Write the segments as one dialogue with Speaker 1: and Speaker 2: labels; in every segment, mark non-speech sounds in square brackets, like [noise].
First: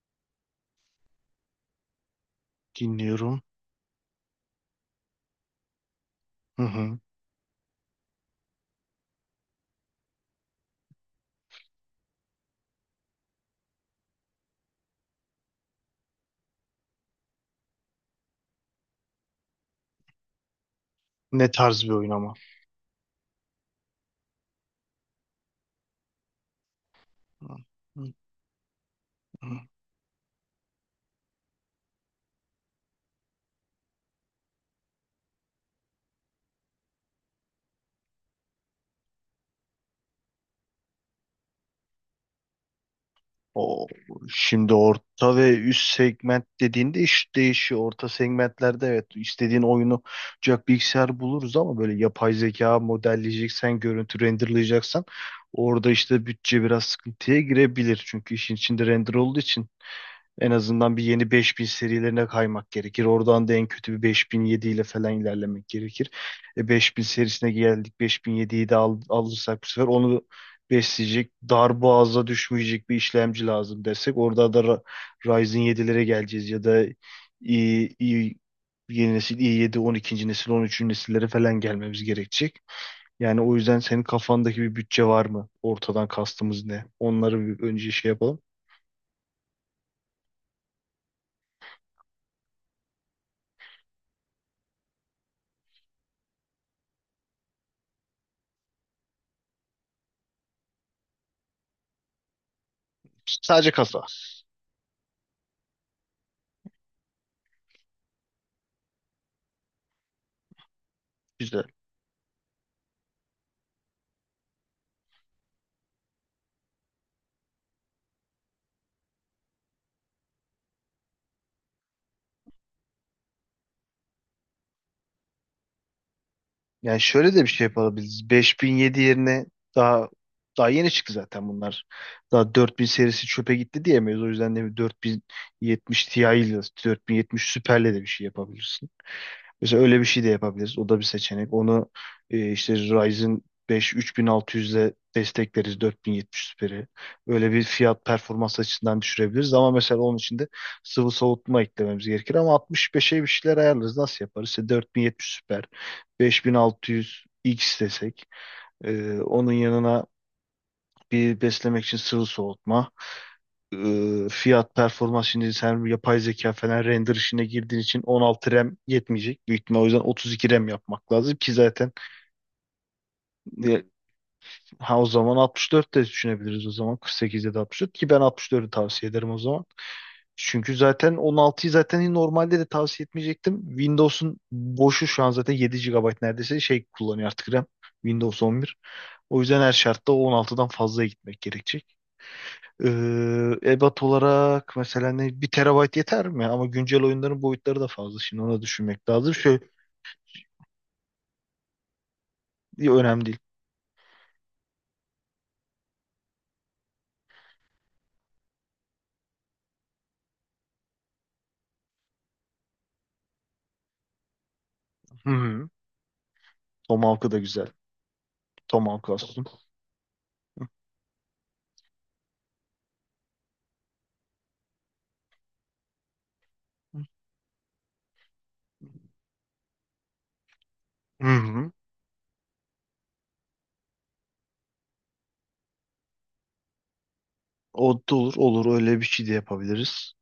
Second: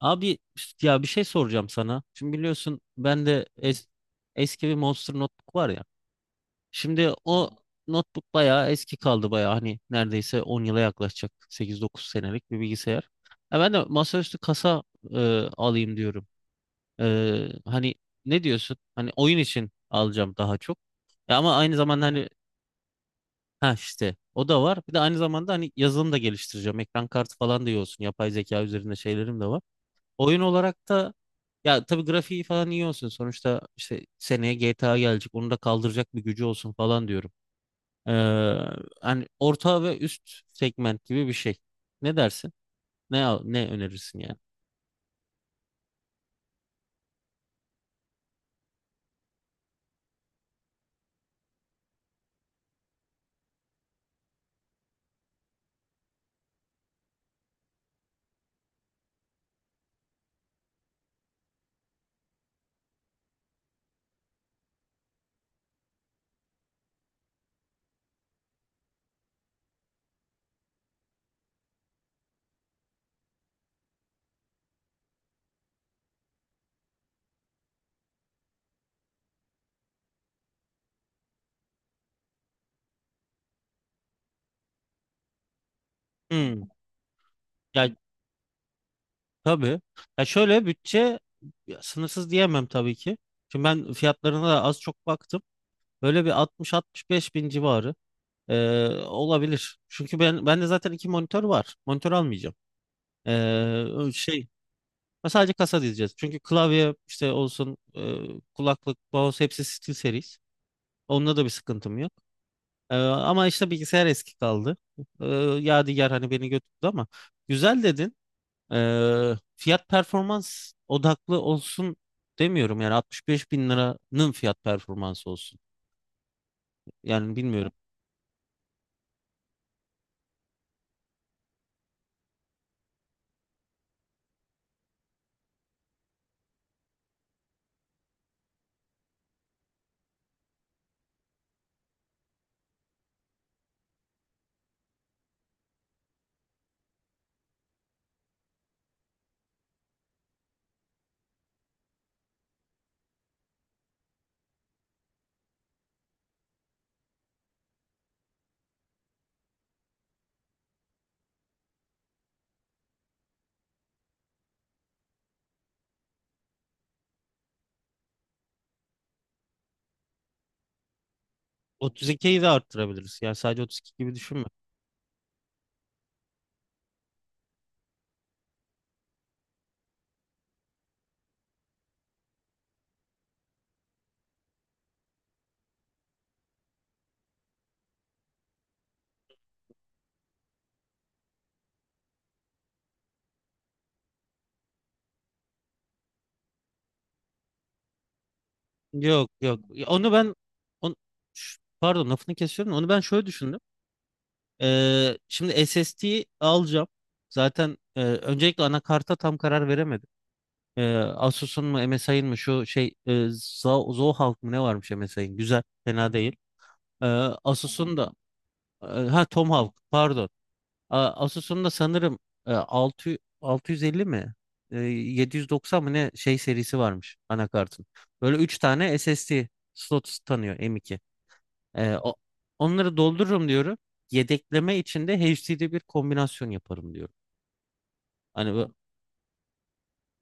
Speaker 1: Abi ya bir şey soracağım sana. Şimdi biliyorsun ben
Speaker 2: Dinliyorum.
Speaker 1: de eski bir Monster notebook var ya.
Speaker 2: Hı hı.
Speaker 1: Şimdi o notebook bayağı eski kaldı bayağı, hani neredeyse 10 yıla yaklaşacak, 8-9 senelik bir bilgisayar. Ya ben de masaüstü kasa e, alayım diyorum. Hani ne diyorsun? Hani oyun için alacağım daha çok. Ya
Speaker 2: Ne
Speaker 1: ama aynı
Speaker 2: tarz bir
Speaker 1: zamanda
Speaker 2: oyun
Speaker 1: hani,
Speaker 2: ama?
Speaker 1: ha, işte o da var. Bir de aynı zamanda hani yazılım da geliştireceğim. Ekran kartı
Speaker 2: Hı
Speaker 1: falan da iyi olsun.
Speaker 2: hı
Speaker 1: Yapay zeka üzerinde şeylerim de
Speaker 2: hı.
Speaker 1: var. Oyun olarak da, ya tabii, grafiği falan iyi olsun. Sonuçta işte seneye GTA gelecek. Onu da kaldıracak bir gücü olsun falan diyorum. Ee, hani orta ve üst segment gibi bir şey. Ne dersin? Ne
Speaker 2: O
Speaker 1: önerirsin yani?
Speaker 2: şimdi orta ve üst segment dediğinde iş değişiyor. Orta segmentlerde, evet, istediğin oyunu olacak bilgisayar buluruz ama böyle yapay zeka modelleyeceksen, görüntü renderlayacaksan orada işte bütçe biraz sıkıntıya girebilir. Çünkü işin içinde render olduğu için en azından bir yeni 5000 serilerine kaymak gerekir. Oradan da en kötü bir 5007 ile falan ilerlemek gerekir. E 5000 serisine geldik. 5007'yi de al, alırsak bu sefer onu besleyecek, dar boğaza düşmeyecek bir işlemci lazım desek. Orada da Ryzen 7'lere geleceğiz ya da i, i, yeni nesil i7, 12. nesil, 13. nesillere falan gelmemiz gerekecek. Yani o yüzden senin kafandaki bir bütçe var mı? Ortadan kastımız
Speaker 1: Hmm.
Speaker 2: ne? Onları bir
Speaker 1: Ya
Speaker 2: önce şey yapalım.
Speaker 1: tabii. Ya şöyle bütçe, ya sınırsız diyemem tabii ki. Şimdi ben fiyatlarına da az çok baktım. Böyle bir 60-65 bin civarı olabilir. Çünkü bende zaten iki monitör var. Monitör almayacağım.
Speaker 2: Sadece kasa.
Speaker 1: Ee, şey Ve sadece kasa diyeceğiz. Çünkü klavye işte olsun, kulaklık, mouse hepsi SteelSeries. Onunla da bir
Speaker 2: Güzel.
Speaker 1: sıkıntım yok. Ama işte bilgisayar eski kaldı. E, Yadigar hani beni götürdü, ama güzel dedin. Fiyat performans odaklı olsun demiyorum. Yani 65 bin liranın fiyat performansı olsun.
Speaker 2: Yani şöyle
Speaker 1: Yani
Speaker 2: de bir şey
Speaker 1: bilmiyorum.
Speaker 2: yapabiliriz. 5007 yerine daha daha yeni çıktı zaten bunlar. Daha 4000 serisi çöpe gitti diyemeyiz. O yüzden de bir 4070 Ti ile 4070 Super'le de bir şey yapabiliriz. Mesela öyle bir şey de yapabiliriz. O da bir seçenek. Onu işte Ryzen 5 3600'le destekleriz 4070 Super'i. Öyle bir fiyat performans açısından düşürebiliriz. Ama mesela onun için de sıvı soğutma eklememiz gerekir. Ama 65'e bir şeyler ayarlarız. Nasıl yaparız? İşte 4070 Super, 5600 X desek. Onun yanına bir beslemek için sıvı soğutma, e, fiyat performans, şimdi sen yapay zeka falan render işine girdiğin için 16 RAM yetmeyecek. Büyük ihtimal o yüzden 32 RAM yapmak lazım ki zaten
Speaker 1: 32'yi de arttırabiliriz. Yani sadece
Speaker 2: e,
Speaker 1: 32 gibi düşünme.
Speaker 2: ha, o zaman 64 de düşünebiliriz, o zaman 48 ya da 64 ki ben 64'ü tavsiye ederim o zaman. Çünkü zaten 16'yı zaten normalde de tavsiye etmeyecektim. Windows'un boşu şu an zaten 7 gigabayt neredeyse şey kullanıyor artık RAM. Windows 11. O yüzden her şartta o 16'dan fazla gitmek gerekecek. Ee, ebat olarak mesela ne, bir terabayt yeter mi? Ama güncel oyunların boyutları da fazla. Şimdi onu düşünmek
Speaker 1: Yok
Speaker 2: lazım. Şöyle
Speaker 1: yok. Onu ben on, pardon, lafını kesiyorum. Onu ben
Speaker 2: önemli
Speaker 1: şöyle
Speaker 2: değil.
Speaker 1: düşündüm. Şimdi SSD alacağım. Zaten öncelikle anakarta tam karar veremedim. Asus'un mu MSI'ın mı, şu Zohawk mı ne varmış
Speaker 2: Hı
Speaker 1: MSI'ın? Güzel,
Speaker 2: hı.
Speaker 1: fena değil. Ee,
Speaker 2: Tomahawk'ı da güzel.
Speaker 1: Asus'un da
Speaker 2: Tomahawk olsun.
Speaker 1: Tomahawk, pardon. Asus'un da sanırım 600 650 mi? 790 mı ne şey serisi varmış anakartın. Böyle 3 tane SSD slot tanıyor, M.2.
Speaker 2: Hı hı.
Speaker 1: Ee, o- Onları doldururum diyorum. Yedekleme içinde HD'de bir kombinasyon yaparım diyorum.
Speaker 2: O da olur.
Speaker 1: Hani
Speaker 2: Olur.
Speaker 1: bu,
Speaker 2: Öyle bir şey de yapabiliriz.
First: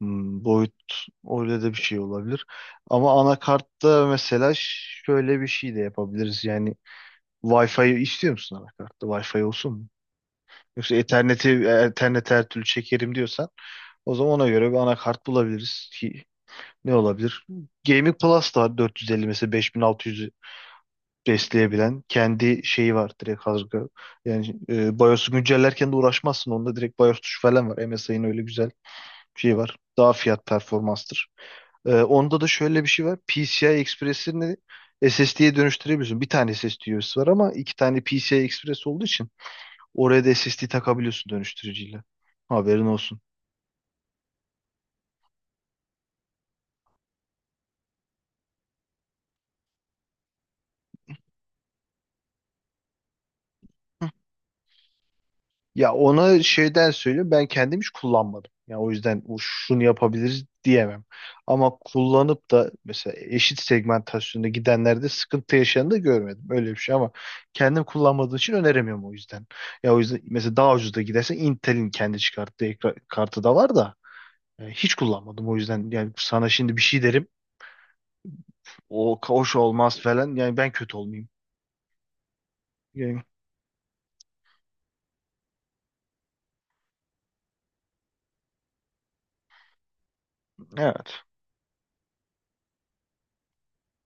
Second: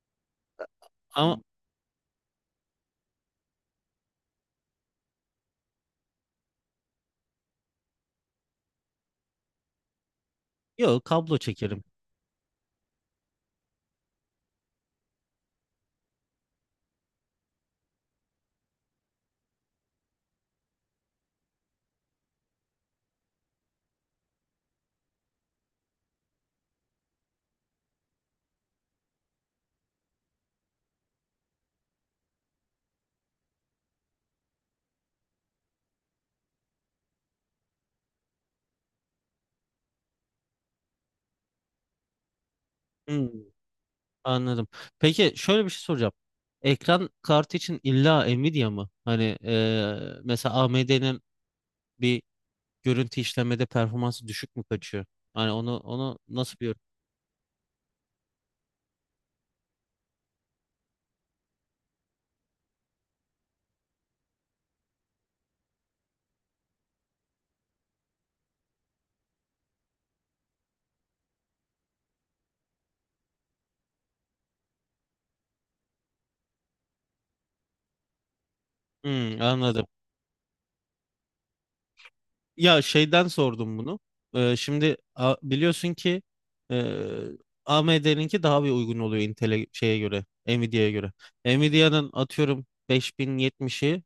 Speaker 2: Hmm, boyut,
Speaker 1: ama
Speaker 2: öyle de bir şey olabilir. Ama anakartta mesela şöyle bir şey de yapabiliriz. Yani Wi-Fi istiyor musun anakartta? Wi-Fi olsun mu? Yoksa
Speaker 1: yok, kablo
Speaker 2: Ethernet'i
Speaker 1: çekerim.
Speaker 2: Ethernet'e her türlü çekerim diyorsan o zaman ona göre bir anakart bulabiliriz. Ne olabilir? Gaming Plus da var 450 mesela, 5600 besleyebilen kendi şeyi var direkt hazır. Yani BIOS'u güncellerken de uğraşmazsın. Onda direkt BIOS tuşu falan var. MSI'nin öyle güzel bir şeyi var. Daha fiyat performanstır. Onda da şöyle bir şey var. PCI Express'ini SSD'ye dönüştürebiliyorsun. Bir tane SSD üyesi var ama iki tane PCI Express olduğu için oraya da SSD takabiliyorsun dönüştürücüyle. Haberin olsun.
Speaker 1: Hmm, anladım. Peki şöyle bir şey soracağım. Ekran kartı için illa Nvidia mı? Hani mesela AMD'nin bir görüntü işlemede performansı düşük mü kaçıyor? Hani onu
Speaker 2: Ya
Speaker 1: onu
Speaker 2: ona
Speaker 1: nasıl bir...
Speaker 2: şeyden söyleyeyim, ben kendim hiç kullanmadım. Ya o yüzden o şunu yapabiliriz diyemem. Ama kullanıp da mesela eşit segmentasyonda gidenlerde sıkıntı yaşayanı da görmedim. Öyle bir şey ama kendim kullanmadığım için öneremiyorum o yüzden. Ya o yüzden mesela daha ucuz da gidersen Intel'in kendi çıkarttığı kartı da var da hiç kullanmadım o yüzden. Yani sana şimdi bir şey derim, o
Speaker 1: Hmm,
Speaker 2: hoş
Speaker 1: anladım.
Speaker 2: olmaz falan, yani ben kötü olmayayım.
Speaker 1: Ya
Speaker 2: Yani,
Speaker 1: şeyden sordum bunu. Şimdi biliyorsun ki, e, AMD'ninki daha bir uygun oluyor Intel'e şeye göre, Nvidia'ya göre.
Speaker 2: evet.
Speaker 1: Nvidia'nın atıyorum 5070'i,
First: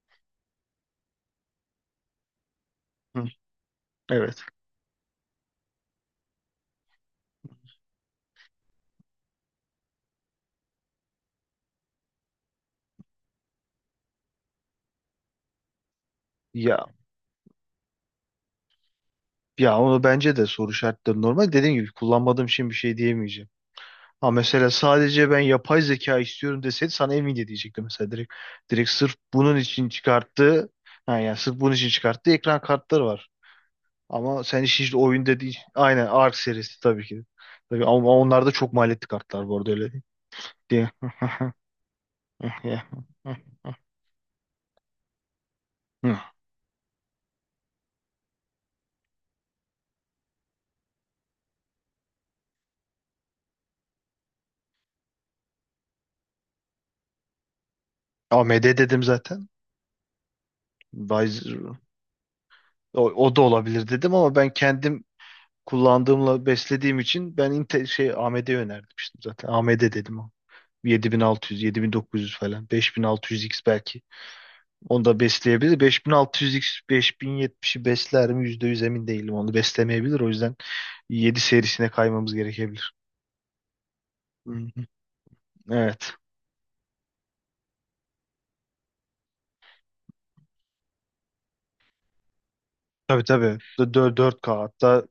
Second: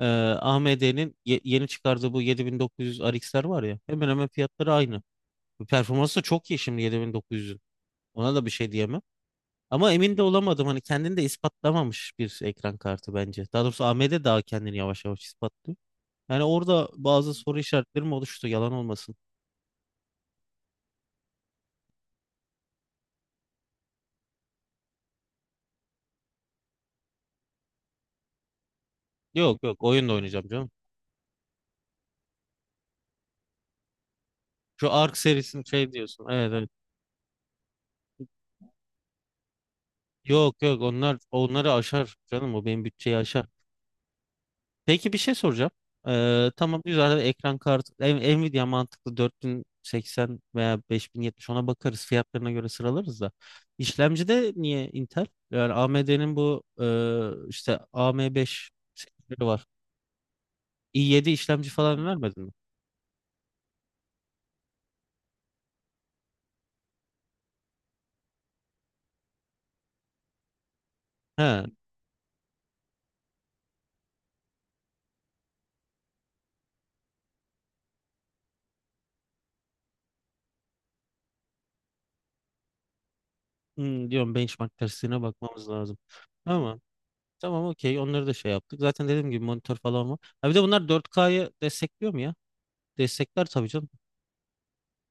Speaker 1: e, AMD'nin yeni çıkardığı bu 7900
Speaker 2: Hı,
Speaker 1: RX'ler var ya, hemen hemen
Speaker 2: evet.
Speaker 1: fiyatları aynı. Performansı da çok iyi şimdi 7900'ün. Ona da bir şey diyemem. Ama emin de olamadım, hani kendini de ispatlamamış bir ekran kartı bence. Daha doğrusu AMD daha kendini yavaş yavaş ispatlıyor. Yani
Speaker 2: Ya
Speaker 1: orada bazı soru işaretlerim oluştu, yalan olmasın.
Speaker 2: Ya, onu bence de soru şartları normal. Dediğim gibi kullanmadığım için bir şey diyemeyeceğim. Ha mesela sadece ben yapay zeka istiyorum deseydi sana Nvidia diyecektim mesela direkt. Direkt sırf bunun
Speaker 1: Yok yok,
Speaker 2: için
Speaker 1: oyun da oynayacağım
Speaker 2: çıkarttığı,
Speaker 1: canım.
Speaker 2: ha yani sırf bunun için çıkarttığı ekran kartları var. Ama sen işin
Speaker 1: Şu
Speaker 2: işte
Speaker 1: Ark
Speaker 2: oyun dediğin,
Speaker 1: serisini şey
Speaker 2: aynen
Speaker 1: diyorsun.
Speaker 2: Ark
Speaker 1: Evet evet.
Speaker 2: serisi tabii ki. Tabii ama onlarda çok maliyetli kartlar bu arada, öyle değil.
Speaker 1: Yok yok,
Speaker 2: Diye.
Speaker 1: onları aşar canım, o benim bütçeyi aşar.
Speaker 2: [laughs]
Speaker 1: Peki bir şey soracağım.
Speaker 2: Hı.
Speaker 1: Tamam, güzel, ekran kartı Nvidia mantıklı, 4080 veya 5070, ona bakarız fiyatlarına göre sıralarız da. İşlemcide niye Intel? Yani AMD'nin bu işte AM5
Speaker 2: AMD dedim
Speaker 1: serileri
Speaker 2: zaten.
Speaker 1: var. i7 işlemci
Speaker 2: Ryzen-
Speaker 1: falan vermedin mi?
Speaker 2: o da olabilir dedim ama ben kendim kullandığımla beslediğim için ben Intel şey AMD önermiştim zaten. AMD dedim o. 7600,
Speaker 1: He,
Speaker 2: 7900 falan. 5600X belki. Onu da besleyebilir. 5600X, 5070'i besler mi? Yüzde yüz emin değilim. Onu beslemeyebilir. O yüzden 7 serisine kaymamız gerekebilir.
Speaker 1: diyorum
Speaker 2: Hı
Speaker 1: benchmark
Speaker 2: hı.
Speaker 1: testine bakmamız lazım.
Speaker 2: Evet.
Speaker 1: Ama tamam, okey, onları da şey yaptık. Zaten dediğim gibi monitör falan var. Ha bir de bunlar 4K'yı destekliyor mu ya?
Speaker 2: Tabii
Speaker 1: Destekler
Speaker 2: tabii.
Speaker 1: tabii canım.
Speaker 2: 4K hatta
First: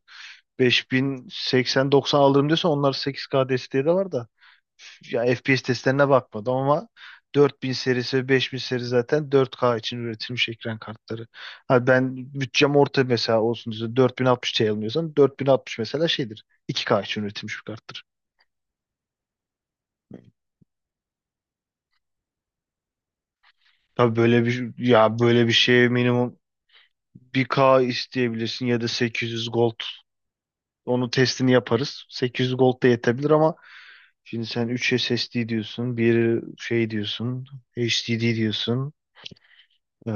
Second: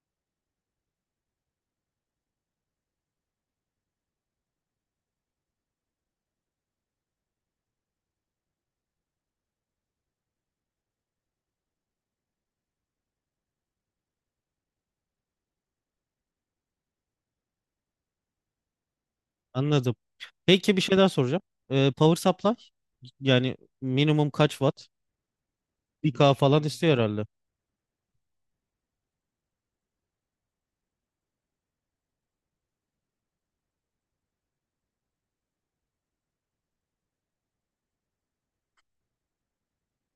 Speaker 2: 5080-90 alırım diyorsa onlar, 8K desteği de var da, ya FPS testlerine bakmadım ama 4000 serisi ve 5000 seri zaten 4K için üretilmiş ekran kartları. Ha ben bütçem orta mesela olsun diye 4060 Ti almıyorsam 4060 mesela şeydir. 2K için üretilmiş bir karttır.
Speaker 1: Anladım. Peki bir şey daha soracağım. Power supply, yani
Speaker 2: Tabii
Speaker 1: minimum
Speaker 2: böyle
Speaker 1: kaç
Speaker 2: bir,
Speaker 1: watt?
Speaker 2: ya böyle bir şeye
Speaker 1: 1K
Speaker 2: minimum
Speaker 1: falan istiyor herhalde.
Speaker 2: 1K isteyebilirsin ya da 800 gold. Onu testini yaparız. 800 gold da yetebilir ama şimdi sen 3 SSD diyorsun, bir şey diyorsun, HDD diyorsun. Ee,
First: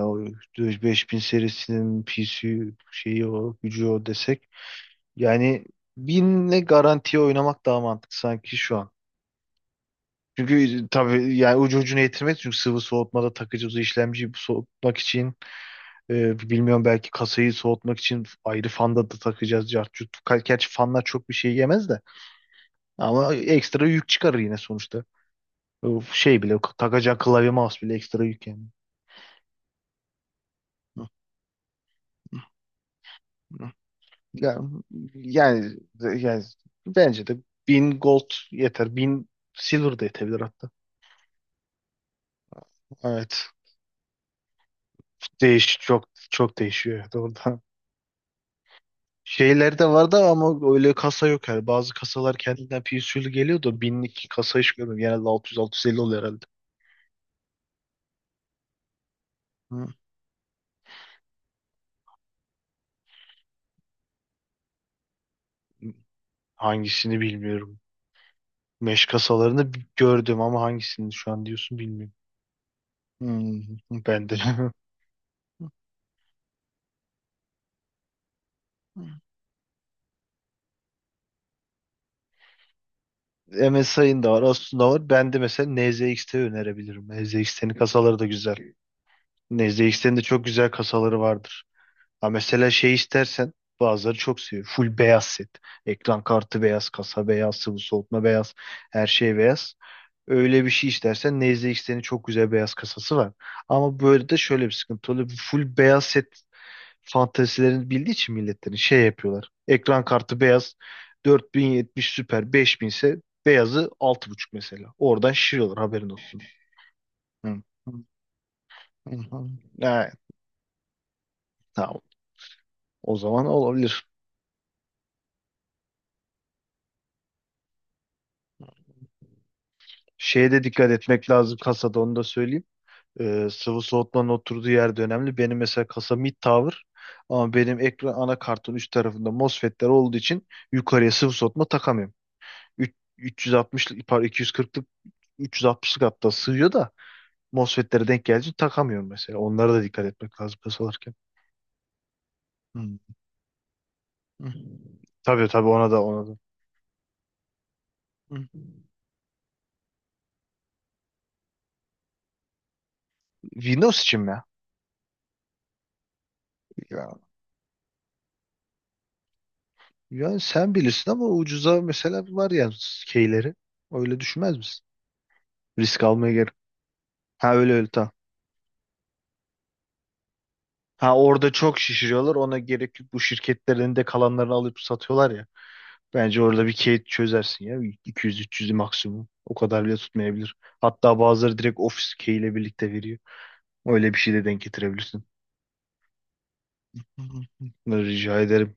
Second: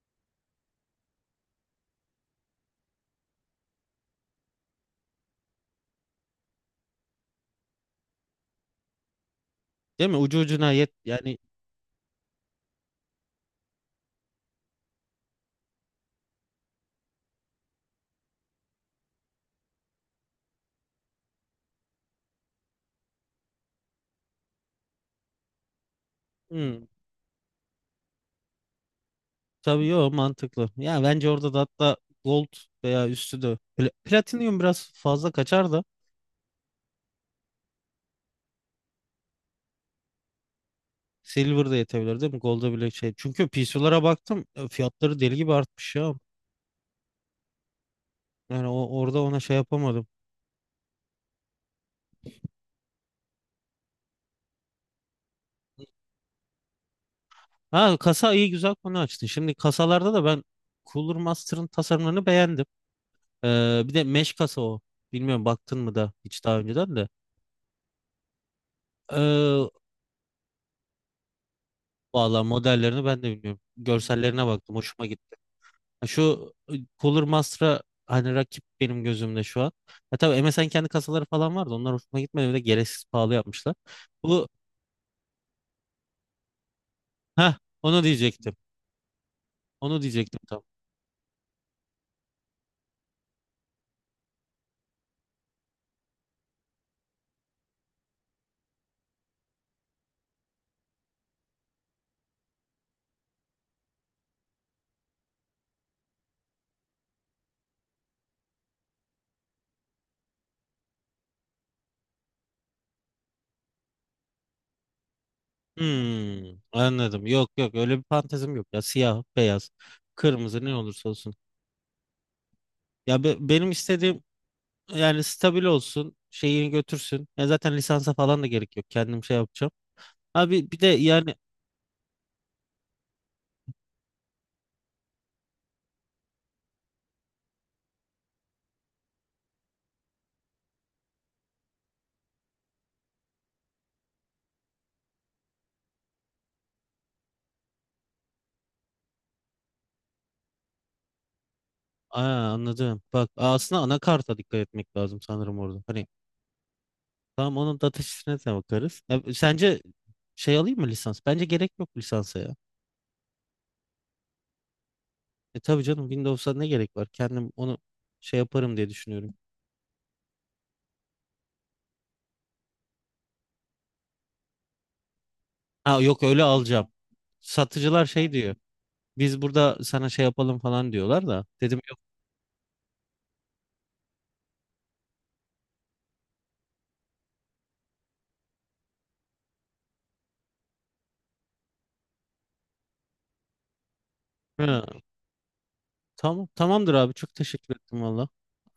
Speaker 2: o 5000 serisinin PC şeyi o gücü o desek. Yani binle garantiye oynamak daha mantıklı sanki şu an.
Speaker 1: Değil mi? Ucu ucuna
Speaker 2: Çünkü
Speaker 1: yet
Speaker 2: tabii
Speaker 1: yani.
Speaker 2: yani ucu ucuna yetirmez. Çünkü sıvı soğutmada takıcı işlemciyi soğutmak için bilmiyorum belki kasayı soğutmak için ayrı fanda da takacağız. Cart curt. Gerçi fanlar çok bir şey yemez de, ama ekstra yük çıkarır yine sonuçta. O şey bile,
Speaker 1: hmm,
Speaker 2: takacağın klavye mouse bile ekstra yük yani.
Speaker 1: tabii yo mantıklı. Ya bence orada da, hatta gold veya üstü de,
Speaker 2: Hı. Ya,
Speaker 1: Platinum biraz fazla kaçar
Speaker 2: yani
Speaker 1: da,
Speaker 2: yani bence de 1000 gold yeter. Bin silver da yetebilir hatta.
Speaker 1: silver de yetebilir değil mi? Gold'a bile şey. Çünkü
Speaker 2: Evet.
Speaker 1: PC'lara baktım, fiyatları deli gibi
Speaker 2: Değiş
Speaker 1: artmış
Speaker 2: çok
Speaker 1: ya.
Speaker 2: çok değişiyor orada. Doğrudan.
Speaker 1: Yani orada ona şey
Speaker 2: Şeyler de
Speaker 1: yapamadım.
Speaker 2: vardı ama öyle kasa yok yani. Bazı kasalar kendinden PSU'lu geliyor da binlik kasa hiç görmedim. Genelde 600-650 oluyor herhalde.
Speaker 1: Ha, kasa, iyi güzel konu açtın. Şimdi
Speaker 2: Hı.
Speaker 1: kasalarda da ben Cooler Master'ın tasarımlarını beğendim. Bir de mesh kasa o. Bilmiyorum, baktın mı da hiç daha önceden de.
Speaker 2: Hangisini bilmiyorum. Meş
Speaker 1: Ee,
Speaker 2: kasalarını gördüm ama hangisini şu an diyorsun bilmiyorum.
Speaker 1: valla modellerini ben de bilmiyorum.
Speaker 2: Hmm. Ben de.
Speaker 1: Görsellerine baktım, hoşuma gitti. Ha, şu Cooler Master'a hani rakip benim
Speaker 2: [laughs]
Speaker 1: gözümde şu an. Ya tabii, MSN kendi kasaları falan vardı. Onlar hoşuma gitmedi. Bir de gereksiz pahalı yapmışlar.
Speaker 2: MSI'ın da var,
Speaker 1: Bu
Speaker 2: Asus'un da var. Ben de mesela NZXT önerebilirim.
Speaker 1: ha
Speaker 2: NZXT'nin
Speaker 1: onu
Speaker 2: kasaları da güzel.
Speaker 1: diyecektim. Onu
Speaker 2: NZXT'nin de
Speaker 1: diyecektim,
Speaker 2: çok
Speaker 1: tamam.
Speaker 2: güzel kasaları vardır. Ha mesela şey istersen, bazıları çok seviyor. Full beyaz set. Ekran kartı beyaz, kasa beyaz, sıvı soğutma beyaz, her şey beyaz. Öyle bir şey istersen NZXT'nin çok güzel beyaz kasası var. Ama böyle de şöyle bir sıkıntı oluyor. Full beyaz set fantezilerini bildiği için milletlerin şey yapıyorlar. Ekran kartı beyaz 4070 süper 5000 ise beyazı 6.5 mesela. Oradan şişiriyorlar, haberin olsun.
Speaker 1: Hmm, anladım. Yok
Speaker 2: Hı.
Speaker 1: yok,
Speaker 2: [laughs]
Speaker 1: öyle bir fantezim yok ya.
Speaker 2: Hı,
Speaker 1: Siyah,
Speaker 2: hı,
Speaker 1: beyaz,
Speaker 2: evet,
Speaker 1: kırmızı, ne olursa olsun.
Speaker 2: tamam. O
Speaker 1: Ya
Speaker 2: zaman
Speaker 1: benim
Speaker 2: olabilir.
Speaker 1: istediğim yani stabil olsun, şeyini götürsün. Ya zaten lisansa falan da gerek yok. Kendim şey yapacağım.
Speaker 2: Şeye de
Speaker 1: Abi bir de
Speaker 2: dikkat etmek
Speaker 1: yani...
Speaker 2: lazım kasada, onu da söyleyeyim. Sıvı soğutmanın oturduğu yer de önemli. Benim mesela kasa mid tower ama benim ekran anakartın üst tarafında MOSFET'ler olduğu için yukarıya sıvı soğutma takamıyorum. 360'lık, pardon, 240'lık, 360'lık hatta sığıyor da MOSFET'lere denk gelince takamıyorum mesela. Onlara da dikkat etmek lazım pes alırken.
Speaker 1: Aa,
Speaker 2: Hmm.
Speaker 1: anladım. Bak, aslında anakarta
Speaker 2: Hı.
Speaker 1: dikkat etmek lazım
Speaker 2: Tabii
Speaker 1: sanırım
Speaker 2: tabii,
Speaker 1: orada.
Speaker 2: ona da,
Speaker 1: Hani
Speaker 2: ona da.
Speaker 1: tamam, onun data
Speaker 2: Hı.
Speaker 1: sheet'ine de bakarız. Ya, sence şey alayım mı, lisans? Bence gerek yok lisansa ya.
Speaker 2: Windows için mi?
Speaker 1: Tabii canım, Windows'a ne gerek var?
Speaker 2: Ya,
Speaker 1: Kendim onu şey yaparım diye düşünüyorum.
Speaker 2: yani sen bilirsin ama ucuza mesela var ya keyleri. Öyle düşünmez misin?
Speaker 1: Ha
Speaker 2: Risk
Speaker 1: yok,
Speaker 2: almaya
Speaker 1: öyle
Speaker 2: gerek.
Speaker 1: alacağım.
Speaker 2: Ha, öyle öyle
Speaker 1: Satıcılar
Speaker 2: tamam.
Speaker 1: şey diyor. Biz burada sana şey yapalım falan
Speaker 2: Ha
Speaker 1: diyorlar da.
Speaker 2: orada çok
Speaker 1: Dedim yok.
Speaker 2: şişiriyorlar. Ona gerek yok. Bu şirketlerin de kalanlarını alıp satıyorlar ya. Bence orada bir key çözersin ya. 200-300 maksimum. O kadar bile tutmayabilir. Hatta bazıları direkt ofis key ile birlikte veriyor. Öyle bir şey de denk
Speaker 1: "Ha,
Speaker 2: getirebilirsin.
Speaker 1: tamam, tamamdır abi, çok teşekkür ettim valla.
Speaker 2: Rica ederim.